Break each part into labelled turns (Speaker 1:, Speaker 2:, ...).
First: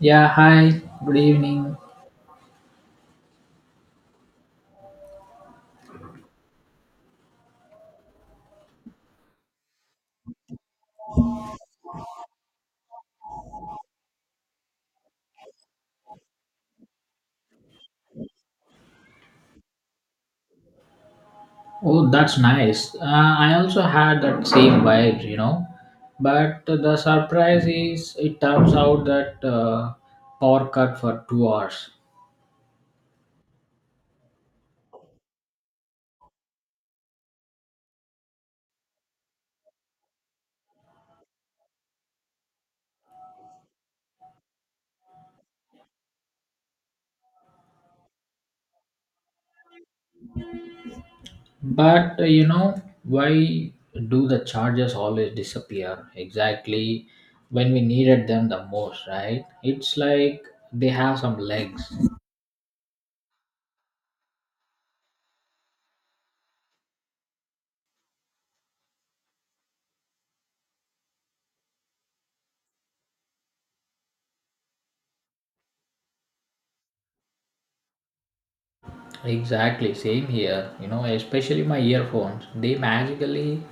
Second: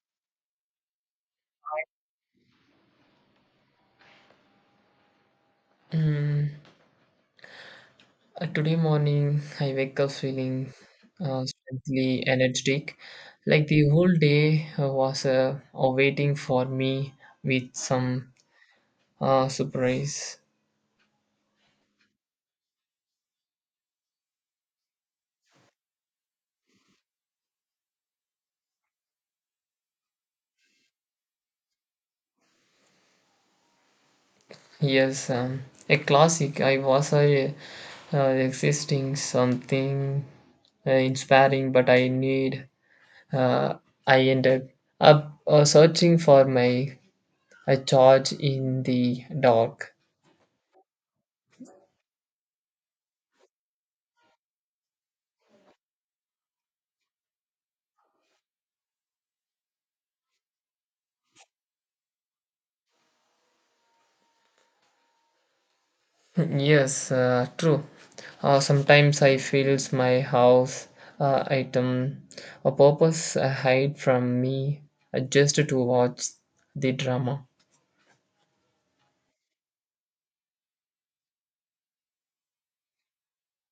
Speaker 1: Yeah, hi, good evening.
Speaker 2: Mm, today morning, I wake up feeling strangely energetic, like the whole day was awaiting for me with some surprise.
Speaker 1: Oh, that's nice. I also had that same vibe, you know. But the surprise is, it turns out that power cut for 2 hours.
Speaker 2: Yes, um, a classic. I was existing something inspiring, but I need. Uh, I ended up searching for my charge in the dark.
Speaker 1: But you know, why do the charges always disappear exactly when we needed them the most, right? It's like they have some legs.
Speaker 2: Yes, true. Sometimes I feels my house item a purpose hide from me just to watch the drama.
Speaker 1: Exactly, same here. You know, especially my earphones, they magically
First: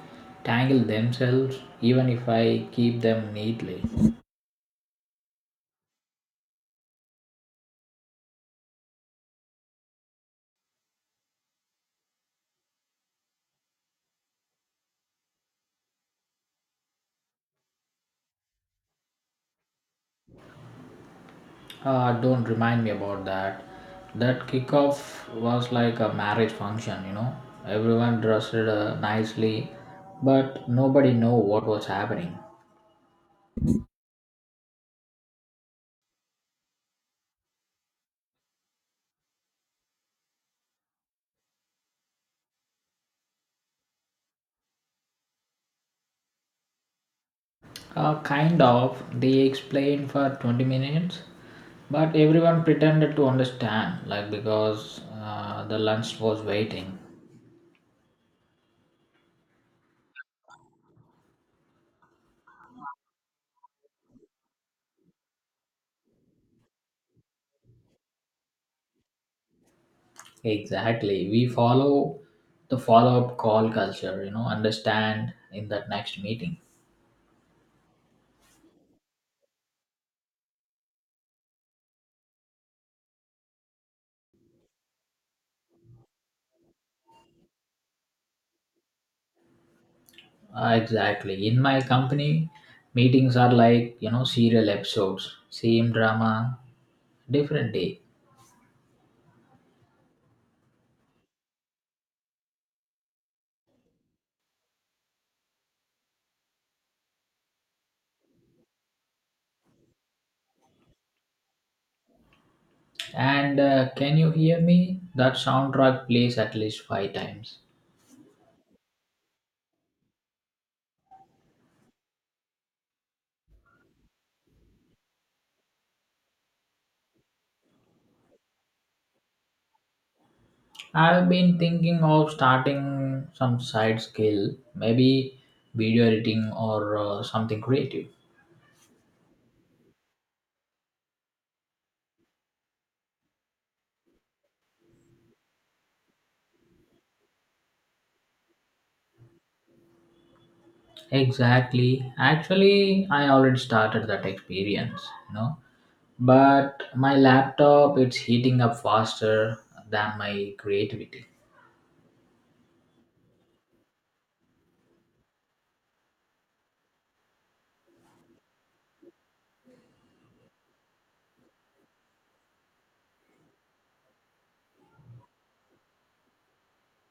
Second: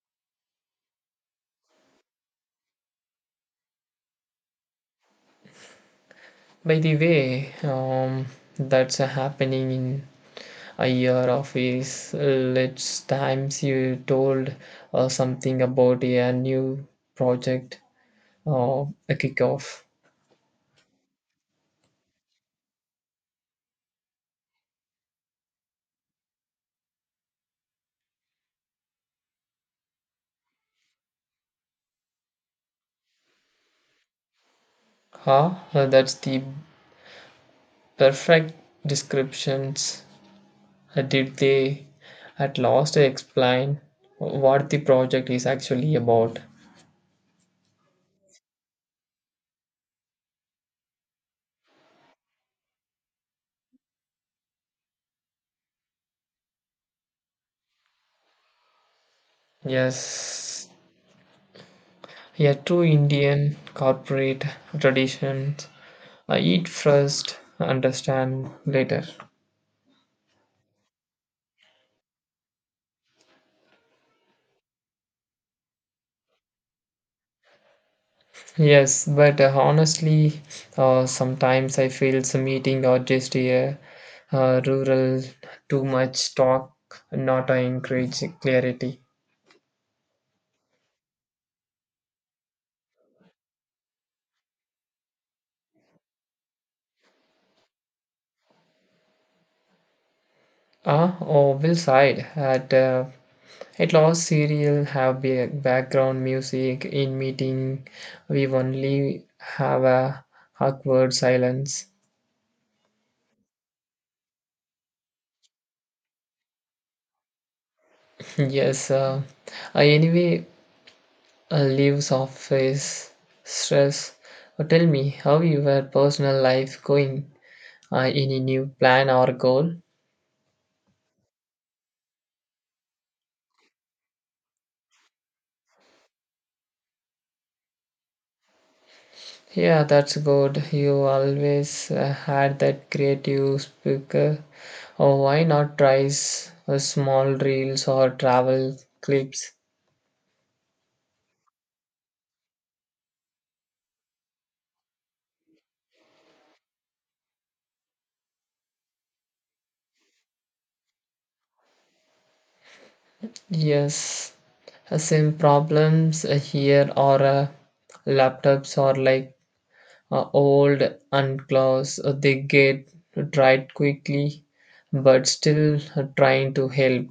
Speaker 1: tangle themselves even if I keep them neatly.
Speaker 2: By the way, that's happening in a year of is let's times you told something about a new project or a kickoff.
Speaker 1: Ah, don't remind me about that. That kickoff was like a marriage function, you know. Everyone dressed nicely, but nobody knew what was happening.
Speaker 2: Huh? That's the perfect descriptions. Did they at last explain what the project is actually about?
Speaker 1: Kind of, they explained for 20 minutes, but everyone pretended to understand, like because the lunch was waiting.
Speaker 2: Yes, a true Indian corporate tradition. Eat first, understand later.
Speaker 1: Exactly. We follow the follow up call culture, you know, understand in that next meeting.
Speaker 2: Yes, but honestly, sometimes I feel some meeting or just a rural too much talk, not encourage clarity.
Speaker 1: Exactly. In my company, meetings are like, you know, serial episodes, same drama, different day.
Speaker 2: Oh, Will sighed at at last, serial have background music in meeting. We only have a awkward silence.
Speaker 1: And can you hear me? That soundtrack plays at least five times.
Speaker 2: Yes, anyway, leaves off his stress. Tell me how your personal life going. Any new plan or goal?
Speaker 1: I've been thinking of starting some side skill, maybe video editing or something creative.
Speaker 2: Yeah, that's good. You always had that creative speaker. Oh, why not try small reels or travel clips?
Speaker 1: Exactly. Actually, I already started that experience, you know. But my laptop it's heating up faster than my creativity.
Speaker 2: Yes, same problems here or laptops are like old and close. They get dried quickly, but still trying to help.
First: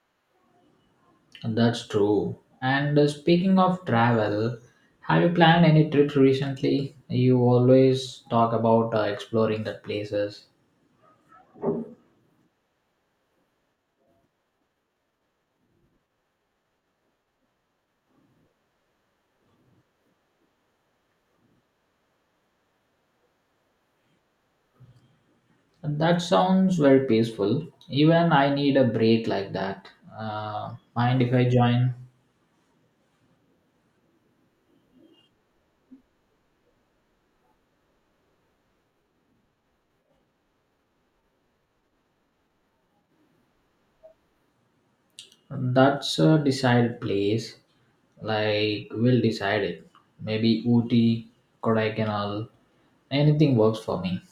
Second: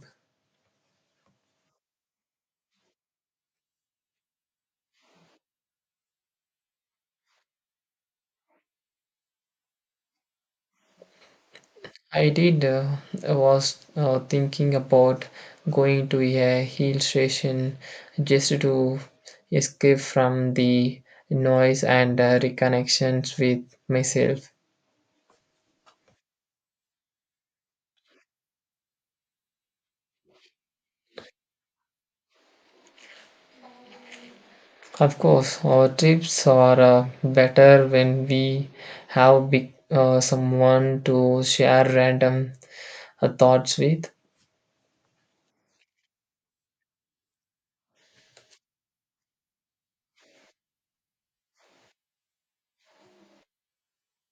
Speaker 1: That's true. And speaking of travel, have you planned any trips recently? You always talk about exploring the places.
Speaker 2: I did uh, I was thinking about going to a hill station just to escape from the noise and reconnections with myself.
Speaker 1: That sounds very peaceful. Even I need a break like that. Mind if I join?
Speaker 2: Of course, our trips are better when we have big, someone to share random thoughts with.
Speaker 1: That's a decide place. Like we'll decide it. Maybe Ooty, Kodaikanal, anything works for me.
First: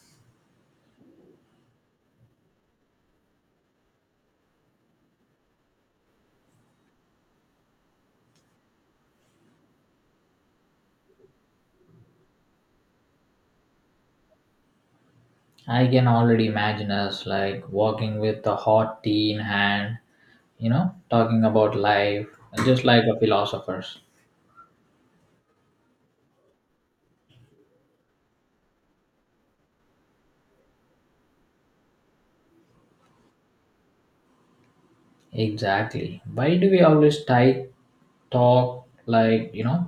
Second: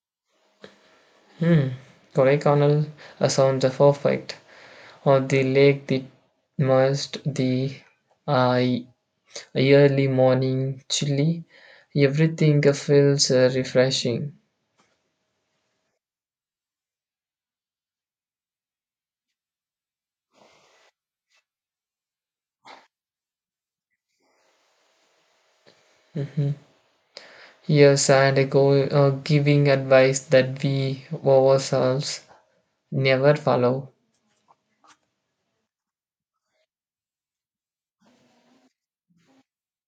Speaker 2: Hmm. Kodaikanal sounds are perfect. Or the lake, the mist, the uh, early morning chilly. Everything feels refreshing.
Speaker 1: I can already imagine us like walking with a hot tea in hand, you know, talking about life, just like a philosophers.
Speaker 2: Mhm. Yes, and giving advice that we ourselves never follow.
Speaker 1: Exactly. Why do we always type talk like you know,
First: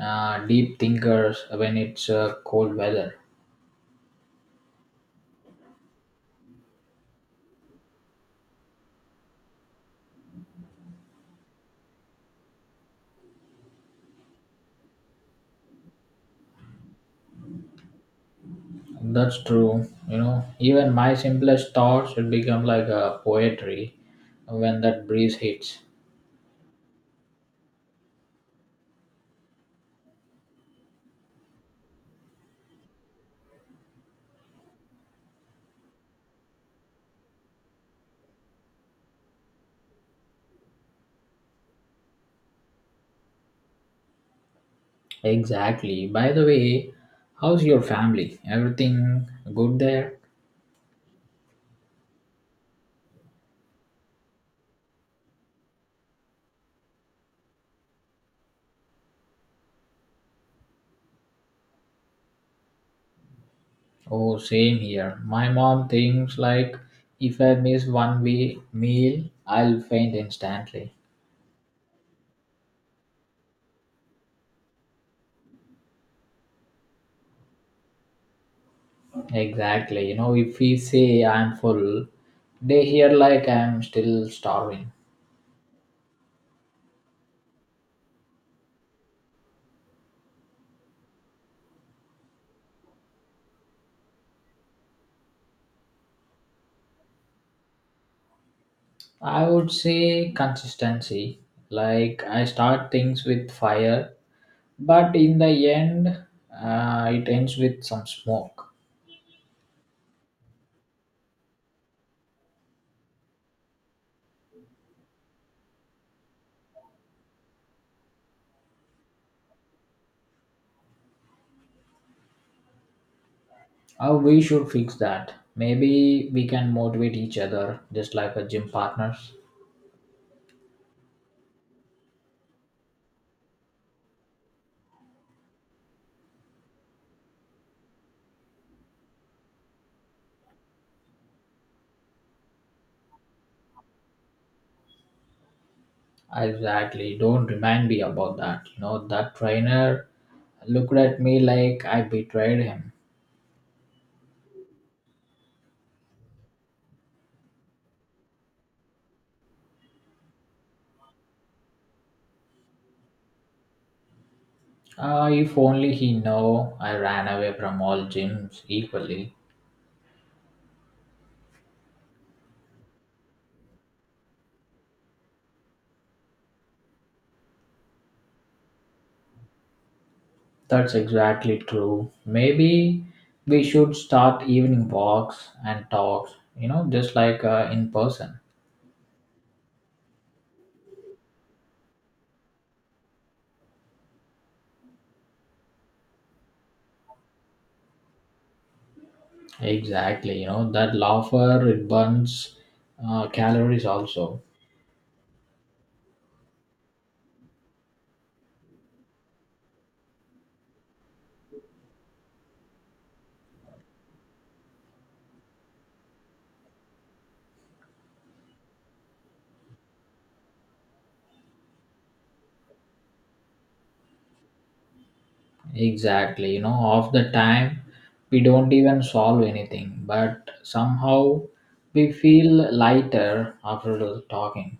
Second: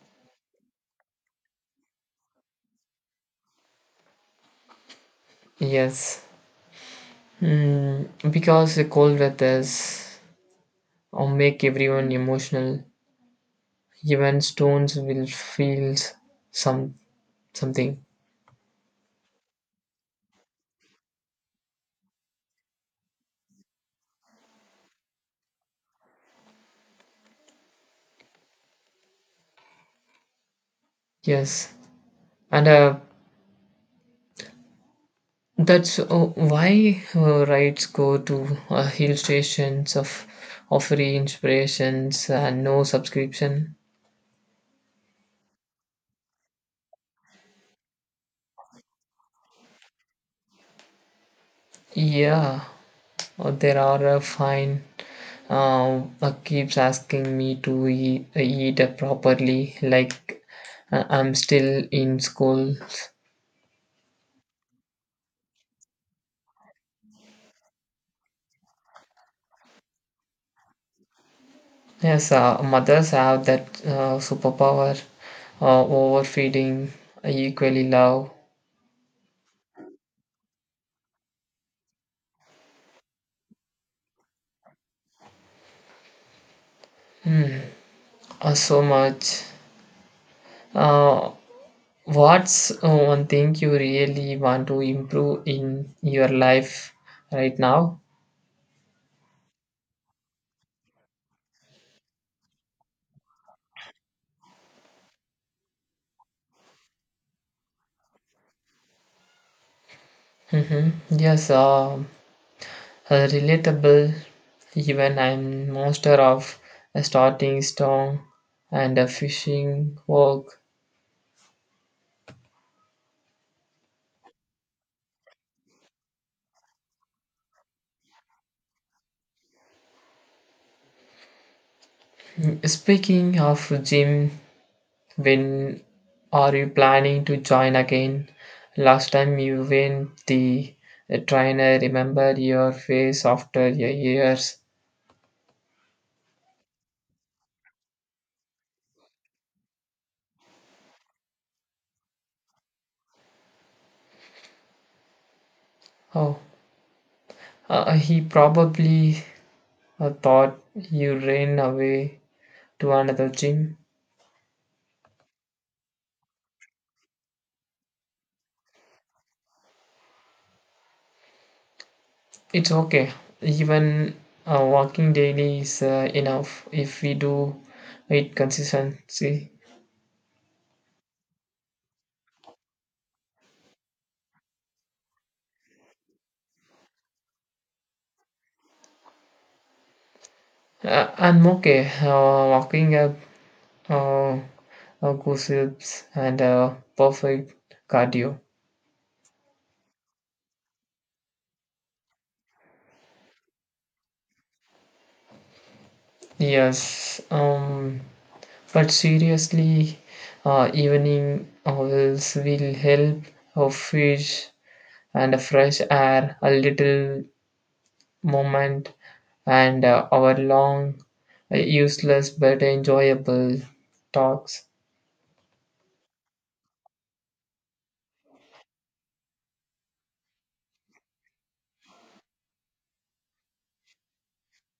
Speaker 1: uh, deep thinkers when it's cold weather?
Speaker 2: Yes. Because the cold weathers or make everyone emotional. Even stones will feel some something.
Speaker 1: That's true. You know, even my simplest thoughts will become like a poetry when that breeze hits.
Speaker 2: Yes, and that's why rides go to hill stations of free inspirations and no subscription.
Speaker 1: Exactly. By the way, how's your family? Everything good there?
Speaker 2: Yeah, there are a fine. Keeps asking me to eat, eat properly, like I'm still in school.
Speaker 1: Oh, same here. My mom thinks like if I miss one wee meal, I'll faint instantly.
Speaker 2: Yes, mothers have that superpower, overfeeding, equally love,
Speaker 1: Exactly. You know, if we say I'm full, they hear like I'm still starving.
Speaker 2: hmm, so much. Uh, what's one thing you really want to improve in your life right now?
Speaker 1: I would say consistency. Like I start things with fire but in the end it ends with some smoke.
Speaker 2: Yes, relatable, even I'm master of starting strong and fishing work.
Speaker 1: How we should fix that, maybe we can motivate each other just like a gym partners.
Speaker 2: Speaking of gym, when are you planning to join again? Last time you went the trainer, remember your face after your years.
Speaker 1: Exactly, don't remind me about that, you know, that trainer looked at me like I betrayed him.
Speaker 2: Oh, he probably thought you ran away to another gym.
Speaker 1: Ah, if only he know I ran away from all gyms equally.
Speaker 2: It's okay. Even walking daily is enough if we do it consistency.
Speaker 1: That's exactly true, maybe we should start evening walks and talks, you know, just like in person.
Speaker 2: I'm okay. Walking up. Uh, Gossips, and perfect cardio.
Speaker 1: Exactly, you know that laugher it burns calories also.
Speaker 2: Yes, but seriously, evening hours will help a fish and a fresh air, a little moment, and our long, useless but enjoyable talks.
Speaker 1: Exactly, you know of the time we don't even solve anything, but somehow we feel lighter after talking.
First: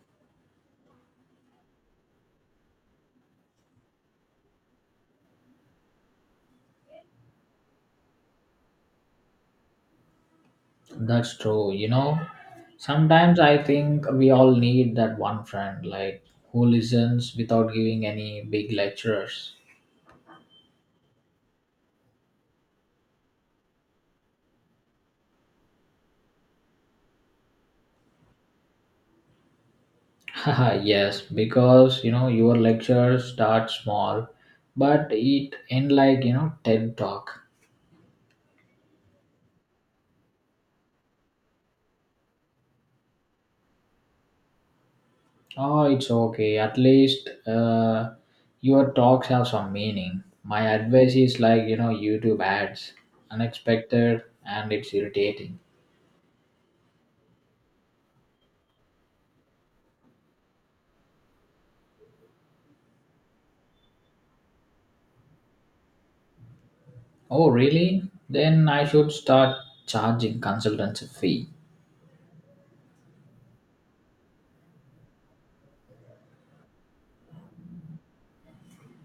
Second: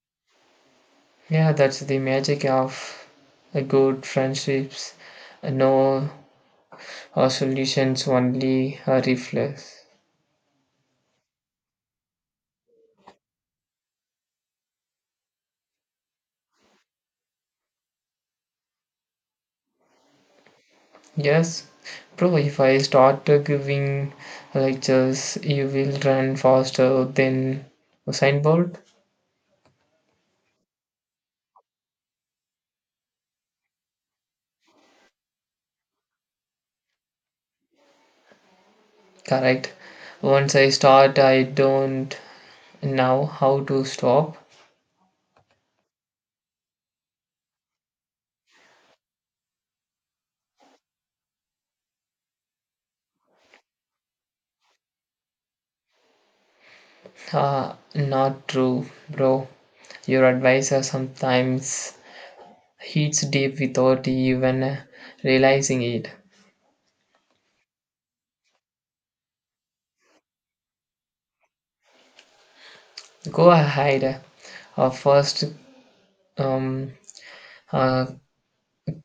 Speaker 2: Yeah, that's the magic of a good friendships. No solutions, only a reflex.
Speaker 1: That's true, you know. Sometimes I think we all need that one friend, like who listens without giving any big lectures.
Speaker 2: Yes, bro, if I start giving lectures, you will run faster than Usain Bolt.
Speaker 1: Yes, because you know your lecture starts small, but it end like you know TED talk.
Speaker 2: Correct. Once I start, I don't know how to stop.
Speaker 1: Oh, it's okay. At least your talks have some meaning. My advice is like you know YouTube ads, unexpected and it's irritating.
Speaker 2: Not true, bro. Your advisor sometimes hits deep without even realizing it.
Speaker 1: Oh, really? Then I should start charging consultancy fee.
Speaker 2: Go ahead. First, um, uh,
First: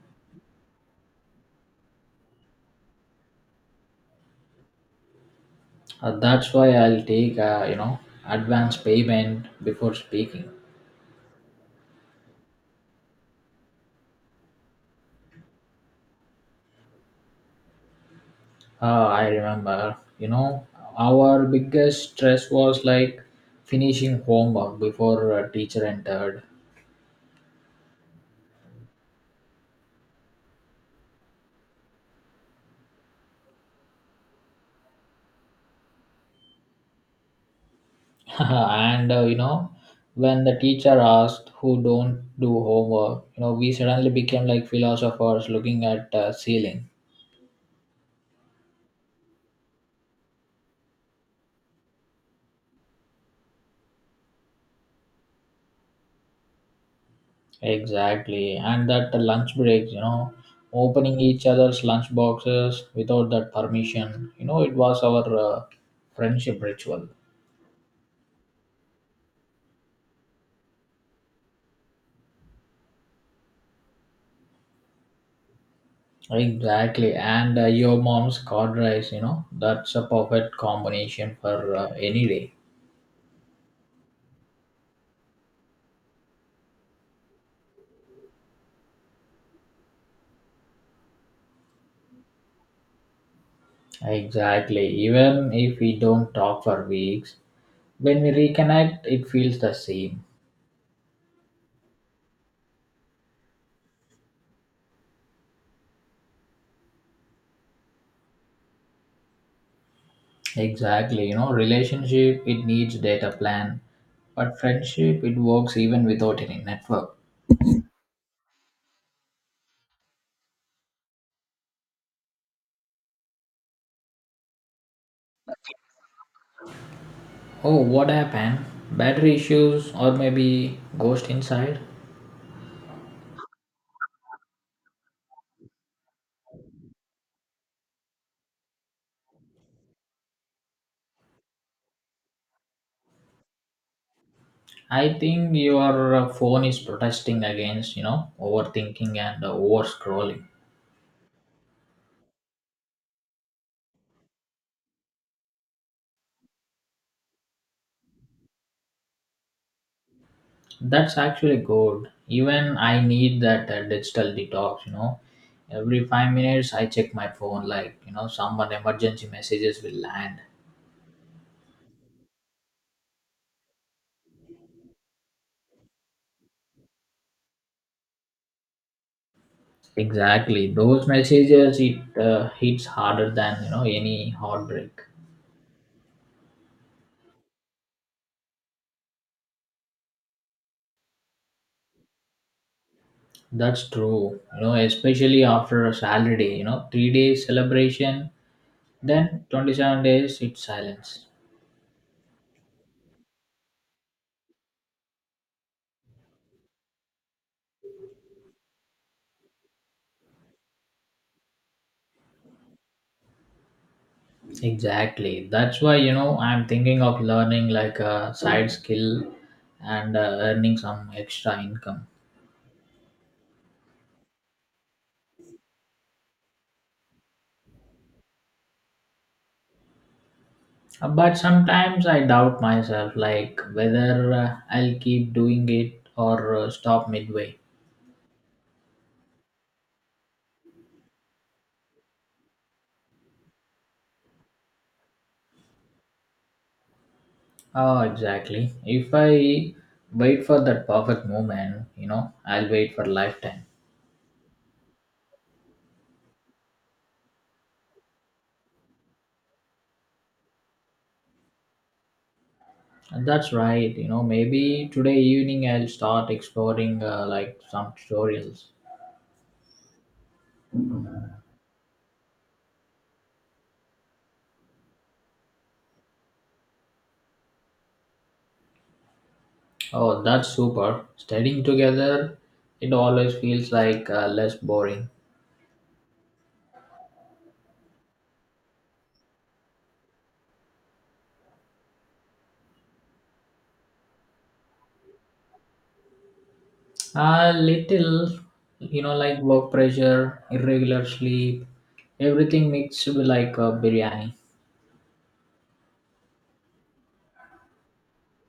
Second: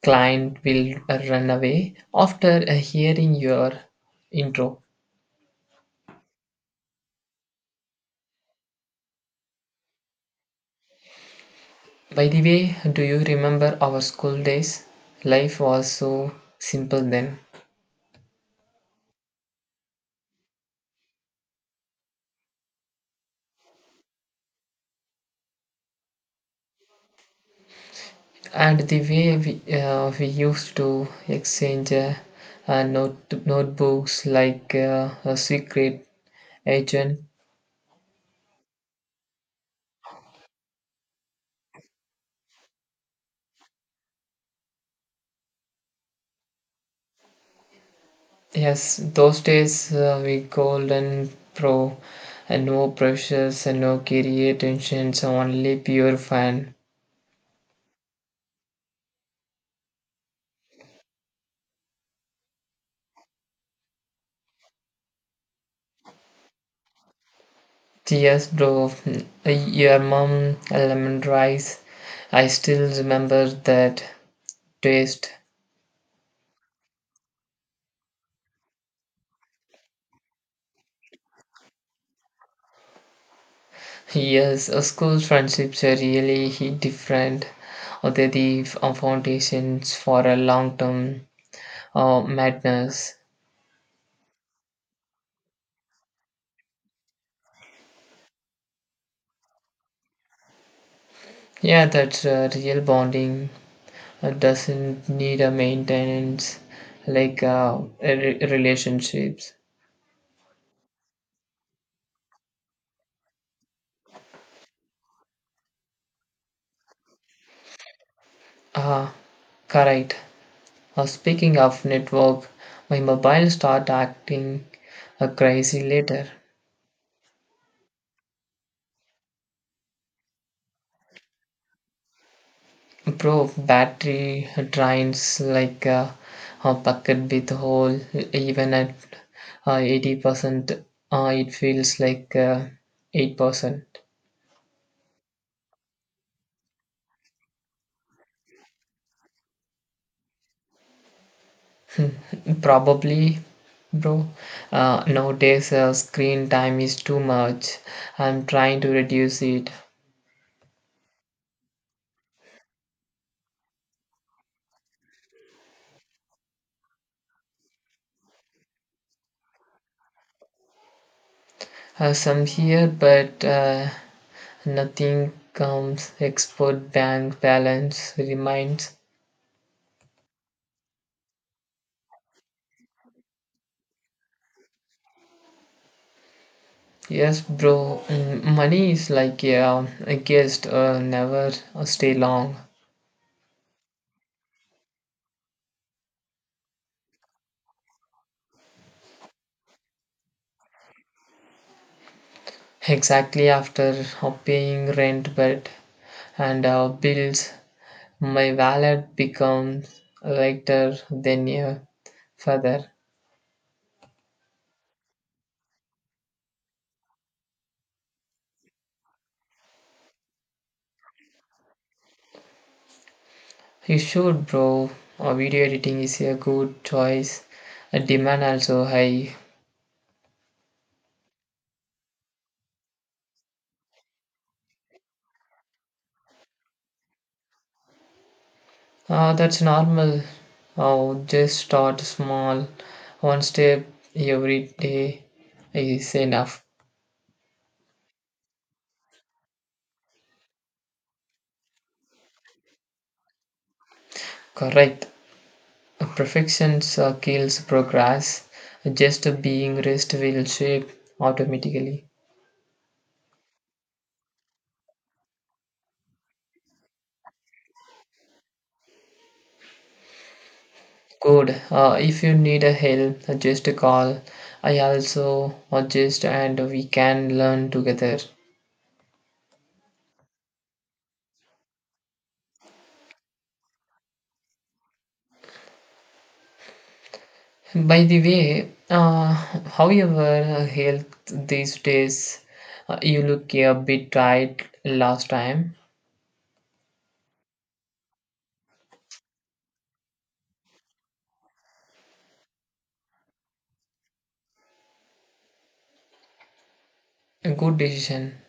Speaker 2: client will run away after hearing your intro.
Speaker 1: That's why I'll take advance payment before speaking.
Speaker 2: By the way, do you remember our school days? Life was so simple then.
Speaker 1: I remember, you know, our biggest stress was like finishing homework before a teacher entered.
Speaker 2: And the way we used to exchange notebooks like a secret agent.
Speaker 1: And you know, when the teacher asked who don't do homework, you know, we suddenly became like philosophers looking at ceiling.
Speaker 2: Yes, those days we golden pro and no pressures and no career tensions, only pure fun.
Speaker 1: Exactly. And that lunch breaks, you know, opening each other's lunch boxes without that permission. You know, it was our friendship ritual.
Speaker 2: Yes, bro. Your mom lemon rice. I still remember that taste.
Speaker 1: Exactly, and your mom's cod rice, you know, that's a perfect combination for any day.
Speaker 2: Yes, school friendships are really different. Or They're the foundations for a long-term madness.
Speaker 1: Exactly, even if we don't talk for weeks, when we reconnect, it feels the same.
Speaker 2: Yeah, that's real bonding. Doesn't need a maintenance like relationships.
Speaker 1: Exactly, you know, relationship it needs data plan, but friendship it works even without any network.
Speaker 2: Ah, correct. Speaking of network, my mobile start acting crazy later.
Speaker 1: Oh, what happened? Battery issues or maybe ghost inside?
Speaker 2: Bro, battery drains like a bucket with hole. Even at 80%, it feels like 8%.
Speaker 1: I think your phone is protesting against, you know, overthinking and over scrolling.
Speaker 2: Probably, bro. Nowadays, screen time is too much. I'm trying to reduce it.
Speaker 1: That's actually good. Even I need that digital detox, you know. Every 5 minutes, I check my phone, like, you know, someone emergency messages will land.
Speaker 2: Some here, but nothing comes expert bank balance remains.
Speaker 1: Exactly. Those messages, it hits harder than, you know, any heartbreak.
Speaker 2: Yes, bro, money is like a guest, never stay long.
Speaker 1: That's true. You know, especially after a salary day, you know, 3 days celebration, then 27 days, it's silence.
Speaker 2: Exactly after paying rent, but and bills, my wallet becomes lighter than a feather.
Speaker 1: Exactly. That's why, you know, I'm thinking of learning like a side skill and earning some extra income.
Speaker 2: You should, bro. Video editing is a good choice. Demand also high.
Speaker 1: But sometimes I doubt myself, like whether I'll keep doing it or stop midway.
Speaker 2: That's normal. Oh, just start small. One step every day is enough.
Speaker 1: Oh, exactly. If I wait for that perfect moment, you know, I'll wait for lifetime.
Speaker 2: Correct. Perfection kills progress. Just being rest will shape automatically.
Speaker 1: And that's right. You know, maybe today evening I'll start exploring like some tutorials.
Speaker 2: Good. If you need a help, just call. I also adjust and we can learn together.
Speaker 1: Oh, that's super. Studying together, it always feels like less boring.
Speaker 2: By the way, however, health these days, you look a bit tired last time.
Speaker 1: A little, you know, like work pressure, irregular sleep, everything mixed with like a biryani.
Speaker 2: A good decision.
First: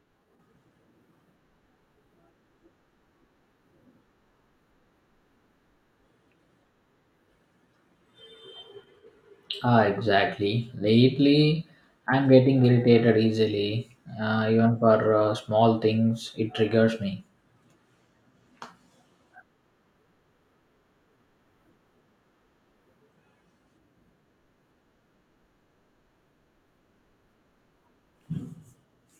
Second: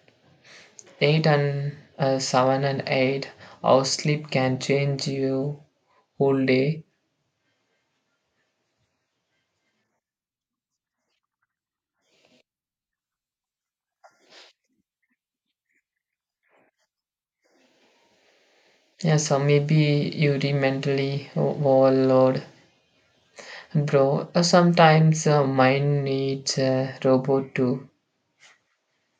Speaker 2: 8 and 7 and 8, our sleep can change you whole day.
Speaker 1: Ah, exactly. Lately, I'm getting irritated easily. Even for small things, it triggers me.
Speaker 2: Yeah, so maybe you re mentally overload. Bro, sometimes mind needs a robot too.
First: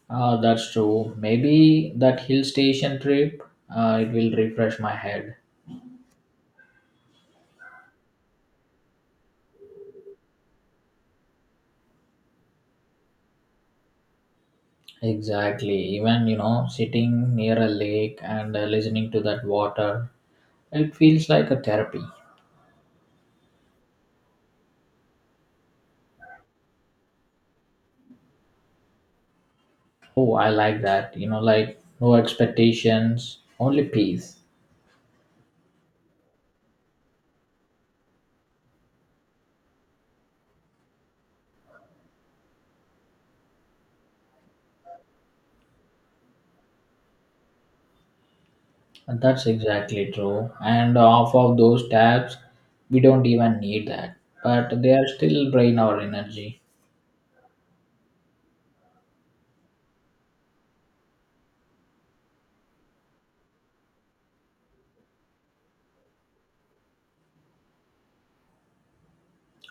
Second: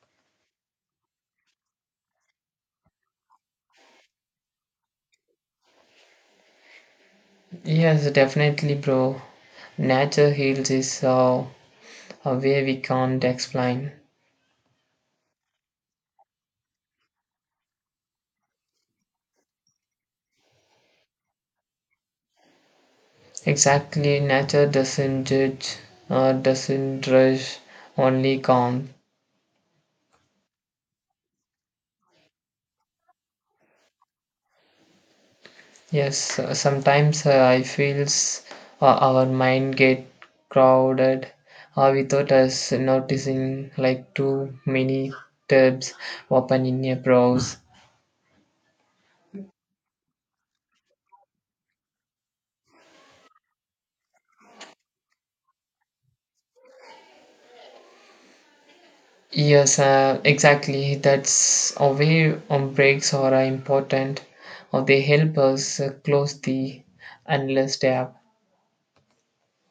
Speaker 1: Ah, that's true. Maybe that hill station trip, it will refresh my head.
Speaker 2: Yes, definitely, bro. Nature heals is a way we can't explain.
Speaker 1: Exactly. Even, you know, sitting near a lake and listening to that water, it feels like a therapy.
Speaker 2: Exactly, nature doesn't judge, doesn't rush, only calm.
Speaker 1: Oh, I like that. You know, like no expectations, only peace.
Speaker 2: Yes, sometimes I feels our mind get crowded without us noticing, like too many tabs open in your browse.
Speaker 1: And that's exactly true. And off of those tabs, we don't even need that. But they are still drain our energy.
Speaker 2: Yes, exactly. That's a way breaks are important, or they help us close the endless tab.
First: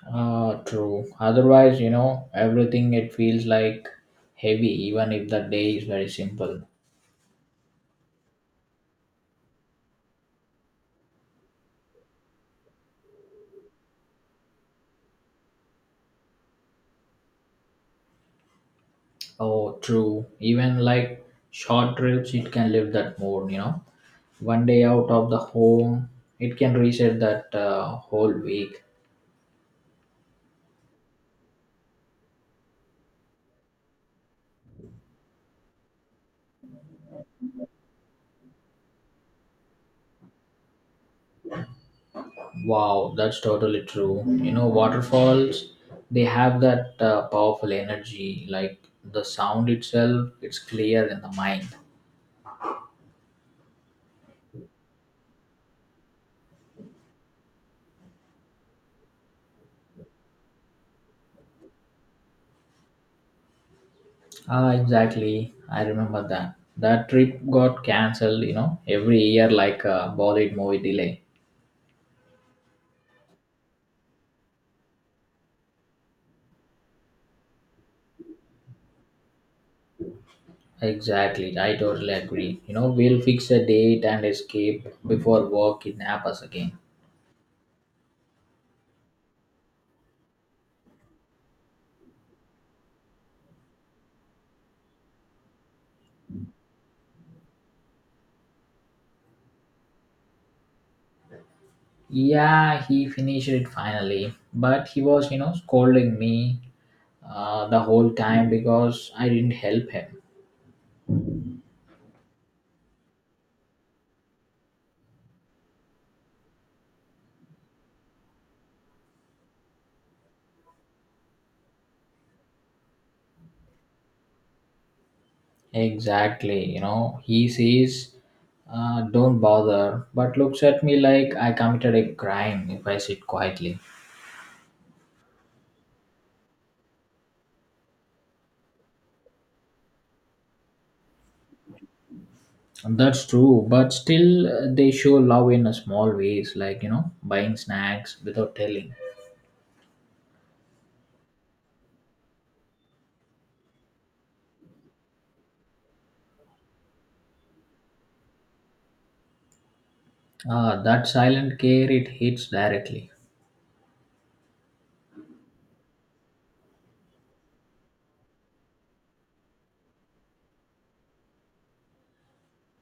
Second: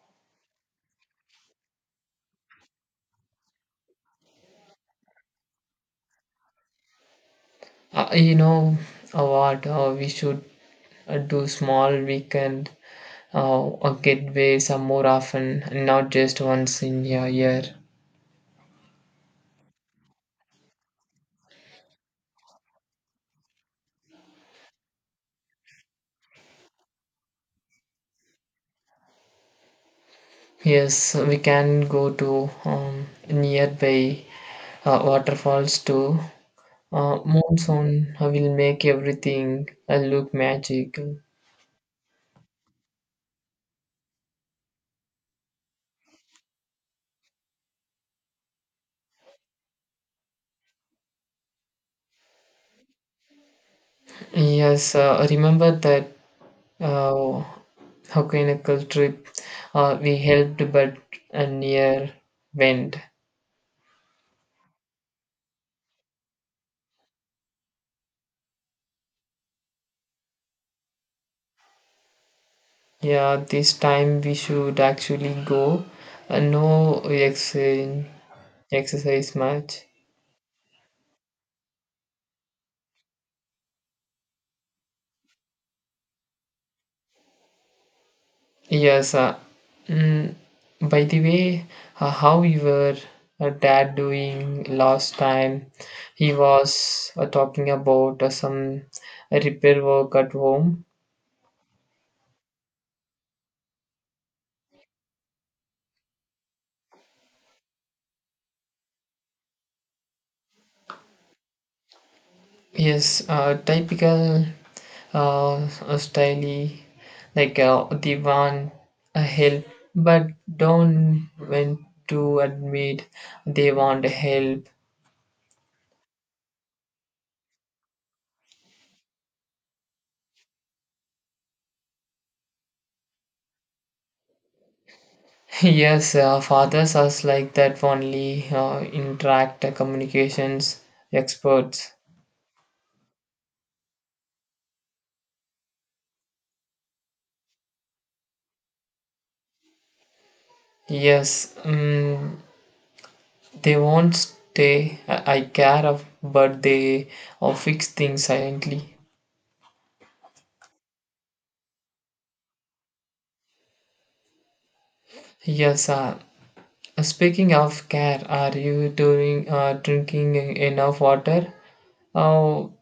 Speaker 1: Ah, true. Otherwise, you know, everything it feels like heavy, even if the day is very simple.
Speaker 2: You know what? We should do small weekend or getaways are more often, not just once in a year.
Speaker 1: Oh, true. Even like short trips, it can lift that mood, you know. One day out of the home, it can reset that whole week.
Speaker 2: Yes, we can go to nearby waterfalls too. Monsoon will make everything look magical.
Speaker 1: Wow, that's totally true. You know, waterfalls, they have that powerful energy. Like the sound itself, it's clear in the mind.
Speaker 2: Yes, remember that uh, Hokkaido trip we helped but a near wind.
Speaker 1: Ah, exactly. I remember that. That trip got cancelled, you know, every year like a Bollywood movie delay.
Speaker 2: Yeah, this time we should actually go. No ex exercise match.
Speaker 1: Exactly, I totally agree. You know, we'll fix a date and escape before work kidnap us again.
Speaker 2: Yes. mm, by the way, how you were dad doing last time? He was talking about some repair work at home.
Speaker 1: Yeah, he finished it finally, but he was, you know, scolding me the whole time because I didn't help him.
Speaker 2: Yes, typical uh, style like the one a hill but don't want to admit they want help.
Speaker 1: Exactly, you know, he says, don't bother, but looks at me like I committed a crime if I sit quietly.
Speaker 2: Yes, fathers are like that only interact communications experts.
Speaker 1: That's true, but still, they show love in a small ways, like, you know, buying snacks without telling.
Speaker 2: Yes, they won't stay I care of but they fix things silently.
Speaker 1: Ah, that silent care it hits directly.
Speaker 2: Yes, speaking of care, are you doing drinking enough water? Oh,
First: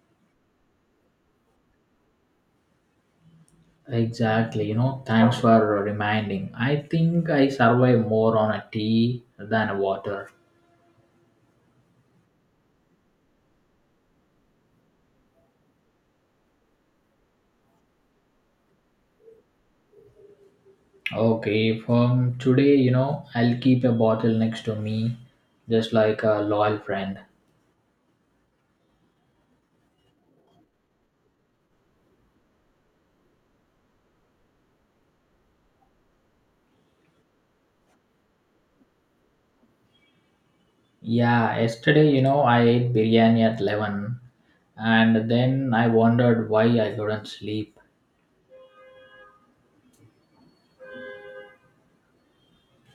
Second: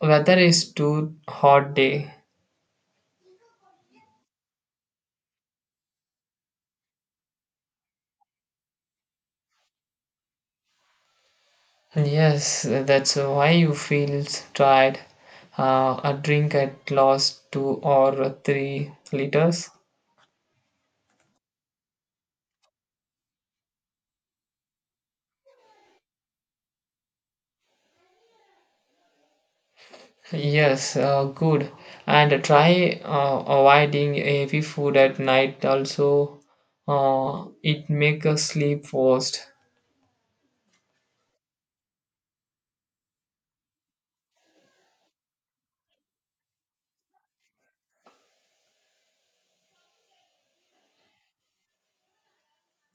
Speaker 2: weather is too hot day.
Speaker 1: Exactly, you know, thanks for reminding. I think I survive more on a tea than a water.
Speaker 2: Yes, that's why you feel tired. A drink at least 2 or 3 liters.
Speaker 1: Okay, from today, you know, I'll keep a bottle next to me, just like a loyal friend.
Speaker 2: Yes, good. And try avoiding heavy food at night. Also, it make us sleep worst.
Speaker 1: Yeah, yesterday, you know, I ate biryani at 11 and then I wondered why I couldn't sleep.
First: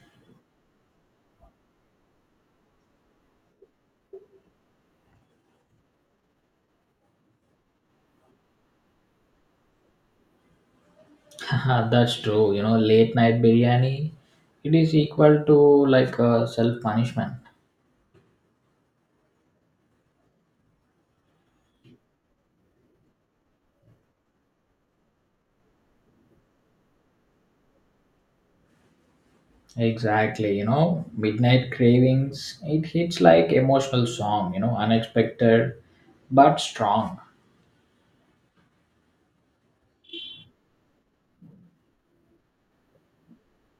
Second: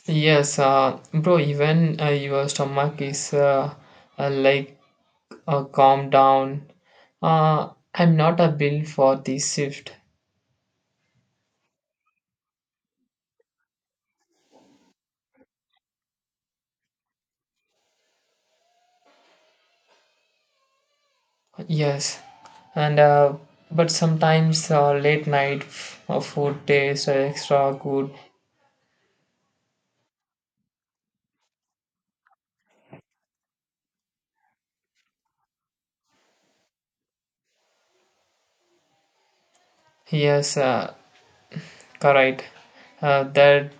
Speaker 2: Yes, bro. Even your stomach is like calm down. Uh, I'm not a bill for this shift.
Speaker 1: That's true, you know, late night biryani, it is equal to like a self punishment.
Speaker 2: Yes, and but sometimes late night food tastes extra good.
Speaker 1: Exactly, you know, Midnight Cravings, it hits like emotional song, you know, unexpected but strong.
Speaker 2: Yes, correct. That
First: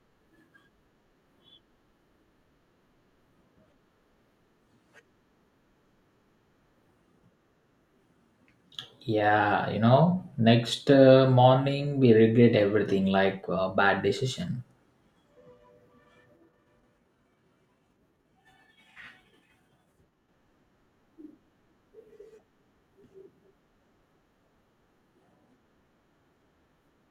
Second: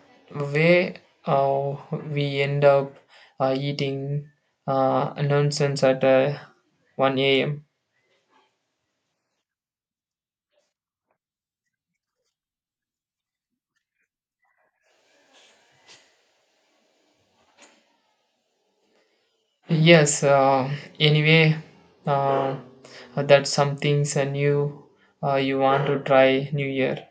Speaker 2: way uh, we end up eating nonsense at 1 a.m.
Speaker 1: Yeah, you know, next morning we regret everything like bad decision.
Speaker 2: Yes, anyway, uh, that's something's new you want to try new year.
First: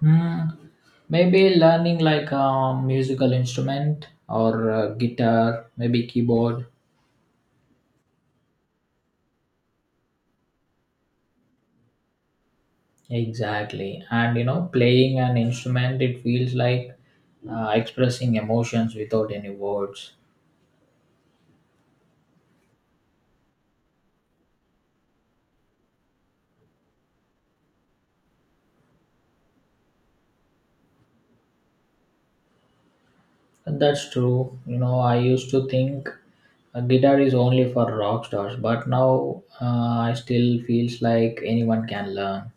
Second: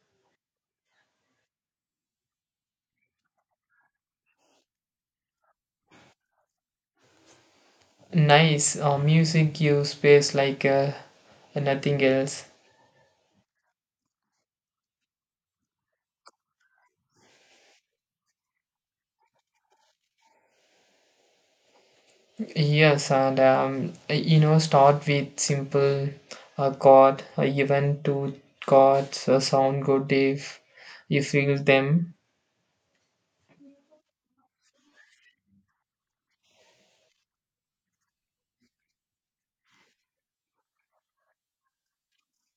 Speaker 1: Hmm, maybe learning like a musical instrument or guitar, maybe keyboard.
Speaker 2: Nice. Music gives space like nothing else.
Speaker 1: Exactly. And you know, playing an instrument, it feels like expressing emotions without any words.
Speaker 2: Yes, and you know, start with simple chord. Even two chords sound good if you feel them.
Speaker 1: That's true. You know, I used to think a guitar is only for rock stars, but now I still feels like anyone can learn.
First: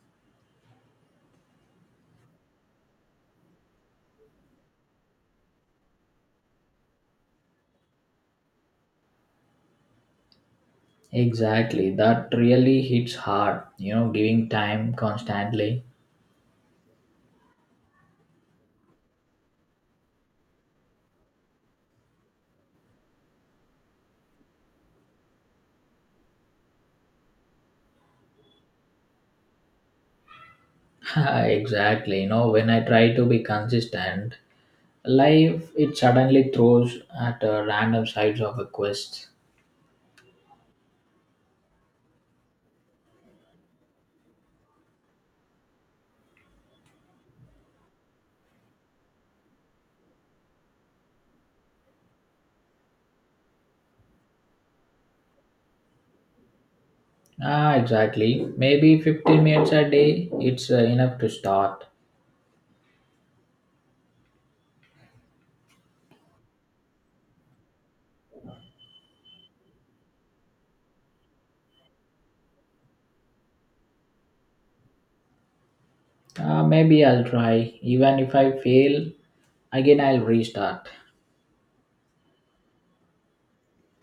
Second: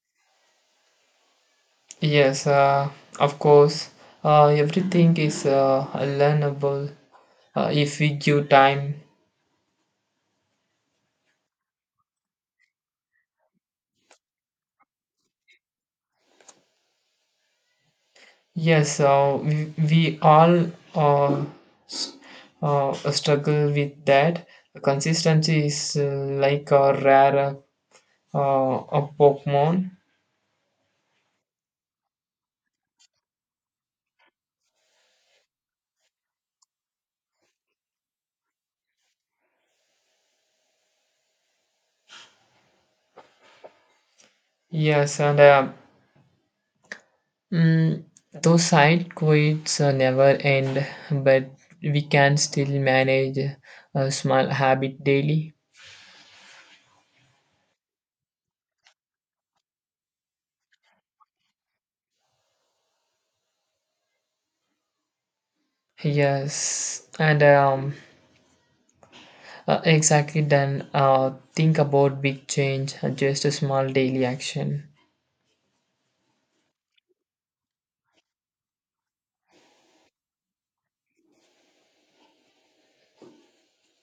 Speaker 2: Yes, of course. Everything is learnable if we give time.
Speaker 1: Exactly. That really hits hard, you know, giving time constantly.
Speaker 2: Yes, we all uh, s- struggle with that. Consistency is like a rare a Pokemon.
Speaker 1: Exactly. You know, when I try to be consistent, life it suddenly throws at random sides of a quest.
Speaker 2: Yes, and mm, those side quests never end, but we can still manage a small habit daily.
Speaker 1: Ah, exactly. Maybe 15 minutes a day, it's enough to start.
Speaker 2: Yes, and exactly then think about big change, just a small daily action.
Speaker 1: Maybe I'll try. Even if I fail, again, I'll restart.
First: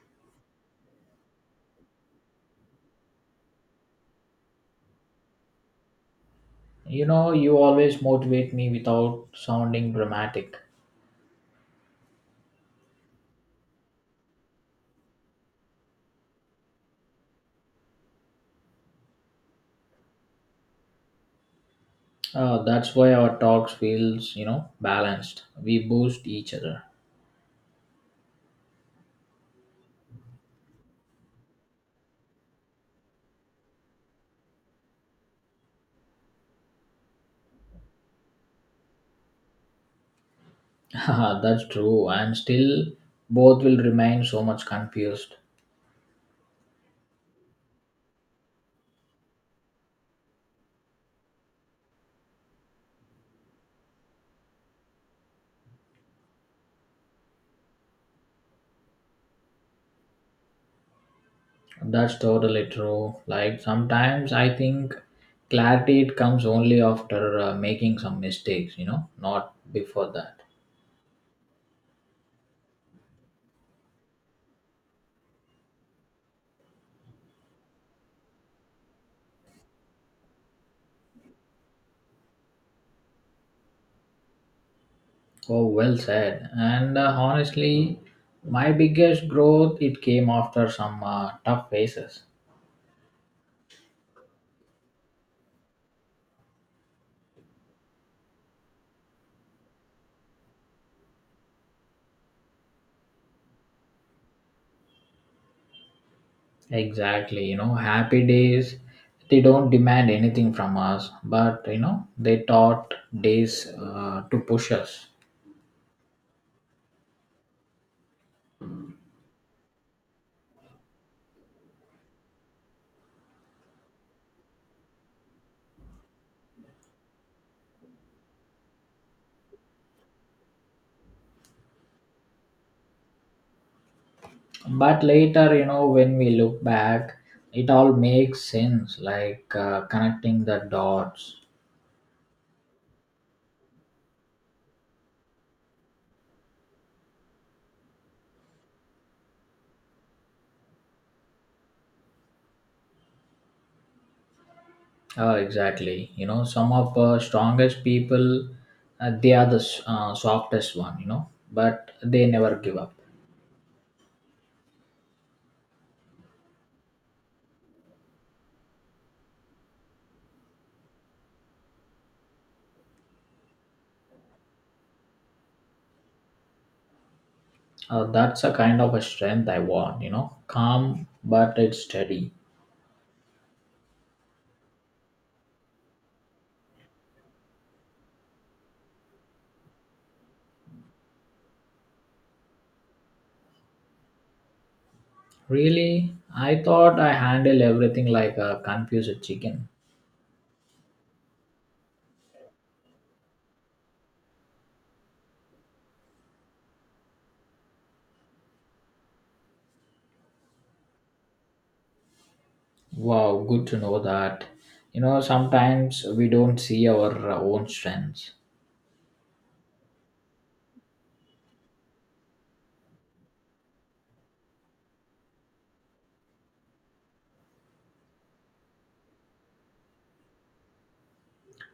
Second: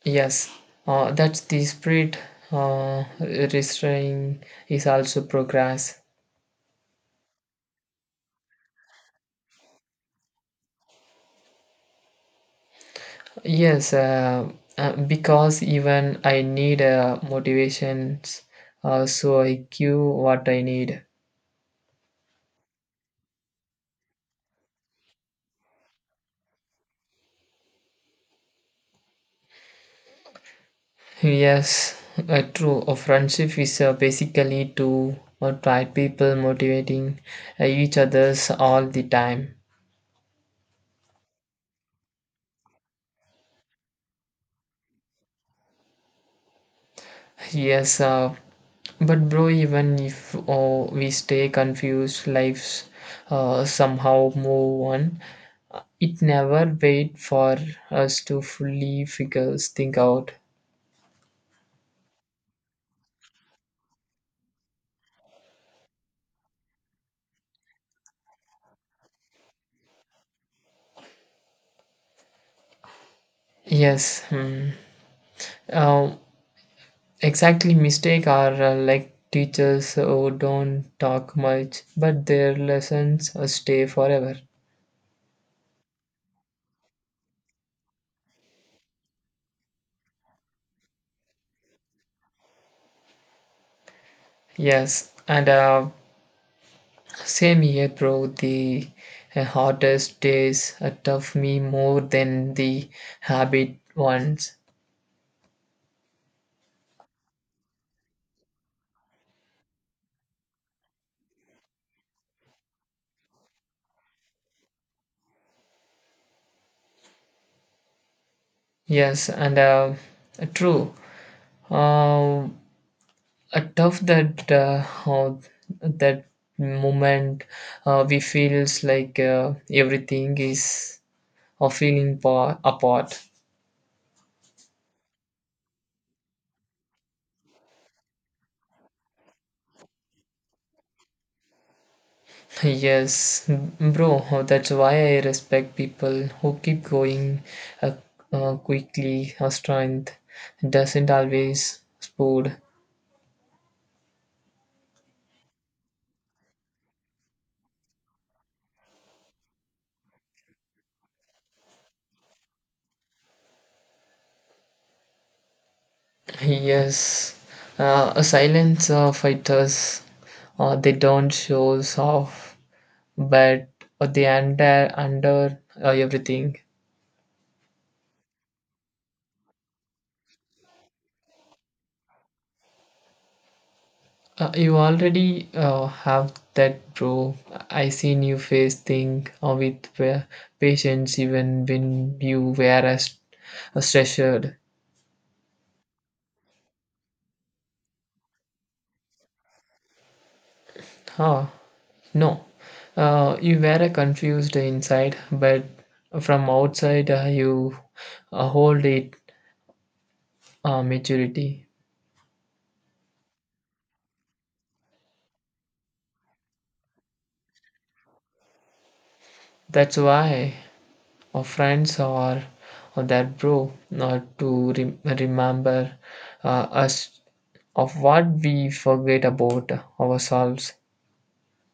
Speaker 2: Yes, that's the spirit. Restrain is also progress.
Speaker 1: You know, you always motivate me without sounding dramatic.
Speaker 2: Yes, because even I need motivations, so I give what I need.
Speaker 1: That's why our talks feels, you know, balanced. We boost each other.
Speaker 2: Yes, true. A friendship is basically to try people motivating each others all the time.
Speaker 1: Haha, that's true. And still, both will remain so much confused.
Speaker 2: Yes, but bro, even if we stay confused, lives somehow move on. It never wait for us to fully figure things out.
Speaker 1: That's totally true. Like sometimes I think clarity it comes only after making some mistakes. You know, not before that.
Speaker 2: Yes, Um, exactly. Mistake are like teachers who don't talk much, but their lessons stay forever.
Speaker 1: Oh, well said. And honestly, my biggest growth it came after some tough phases.
Speaker 2: Yes, and same here, bro. The hardest days tough me more than the habit ones.
Speaker 1: Exactly, you know, happy days they don't demand anything from us, but you know they taught days to push us.
Speaker 2: Yes, and true. Uh, Tough that how that moment we feels like everything is apart.
Speaker 1: But later, you know, when we look back, it all makes sense, like connecting the dots.
Speaker 2: Yes, bro, that's why I respect people who keep going uh, quickly. Our strength doesn't always spood.
Speaker 1: Exactly. You know, some of strongest people, they are the softest one. You know, but they never give up.
Speaker 2: Yes, silence fighters, they don't show off but the entire under everything.
Speaker 1: That's a kind of a strength I want. You know, calm but it's steady.
Speaker 2: You already have that bro. I seen you face thing with patience even when you were as a stressed.
Speaker 1: Really, I thought I handle everything like a confused chicken.
Speaker 2: Huh? No, you were confused inside but from outside you hold it maturity.
Speaker 1: Wow, good to know that. You know, sometimes we don't see our own strengths.
Speaker 2: That's why or friends or, or their bro to remember us of what we forget about ourselves.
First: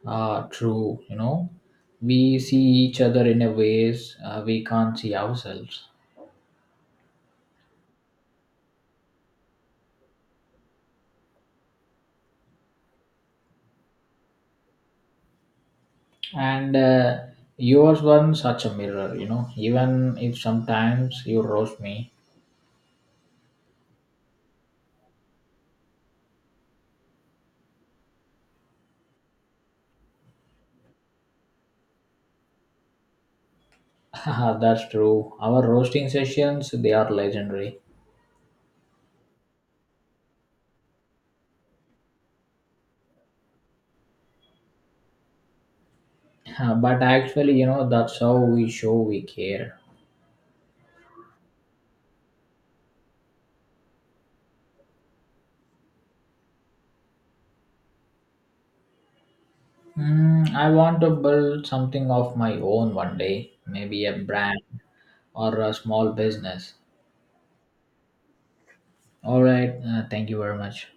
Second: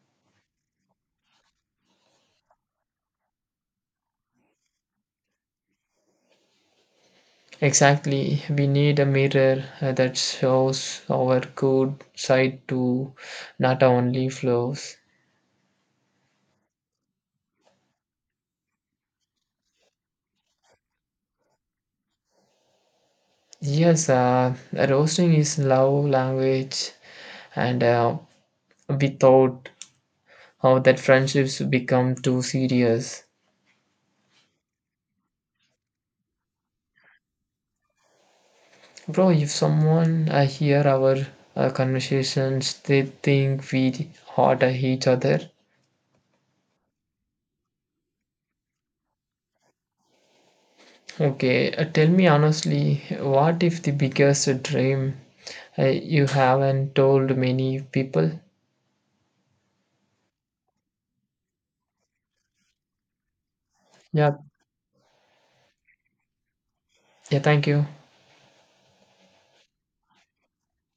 Speaker 1: Ah, true. You know, we see each other in a ways we can't see ourselves.
Speaker 2: Exactly, we need a mirror that shows our good side to not only flaws.
Speaker 1: And you was one such a mirror, you know, even if sometimes you roast me.
Speaker 2: Yes, roasting is love language, and without how that friendships become too serious.
Speaker 1: That's true, our roasting sessions they are legendary.
Speaker 2: Bro, if someone hear our conversations, they think we hot at each other.
Speaker 1: But actually you know that's how we show we care.
Speaker 2: Okay, tell me honestly, what if the biggest dream you haven't told many people?
Speaker 1: Hmm, I want to build something of my own one day, maybe a
Speaker 2: Yeah,
Speaker 1: brand or a small business.
Speaker 2: yeah, thank you.
Speaker 1: All right, thank you very much.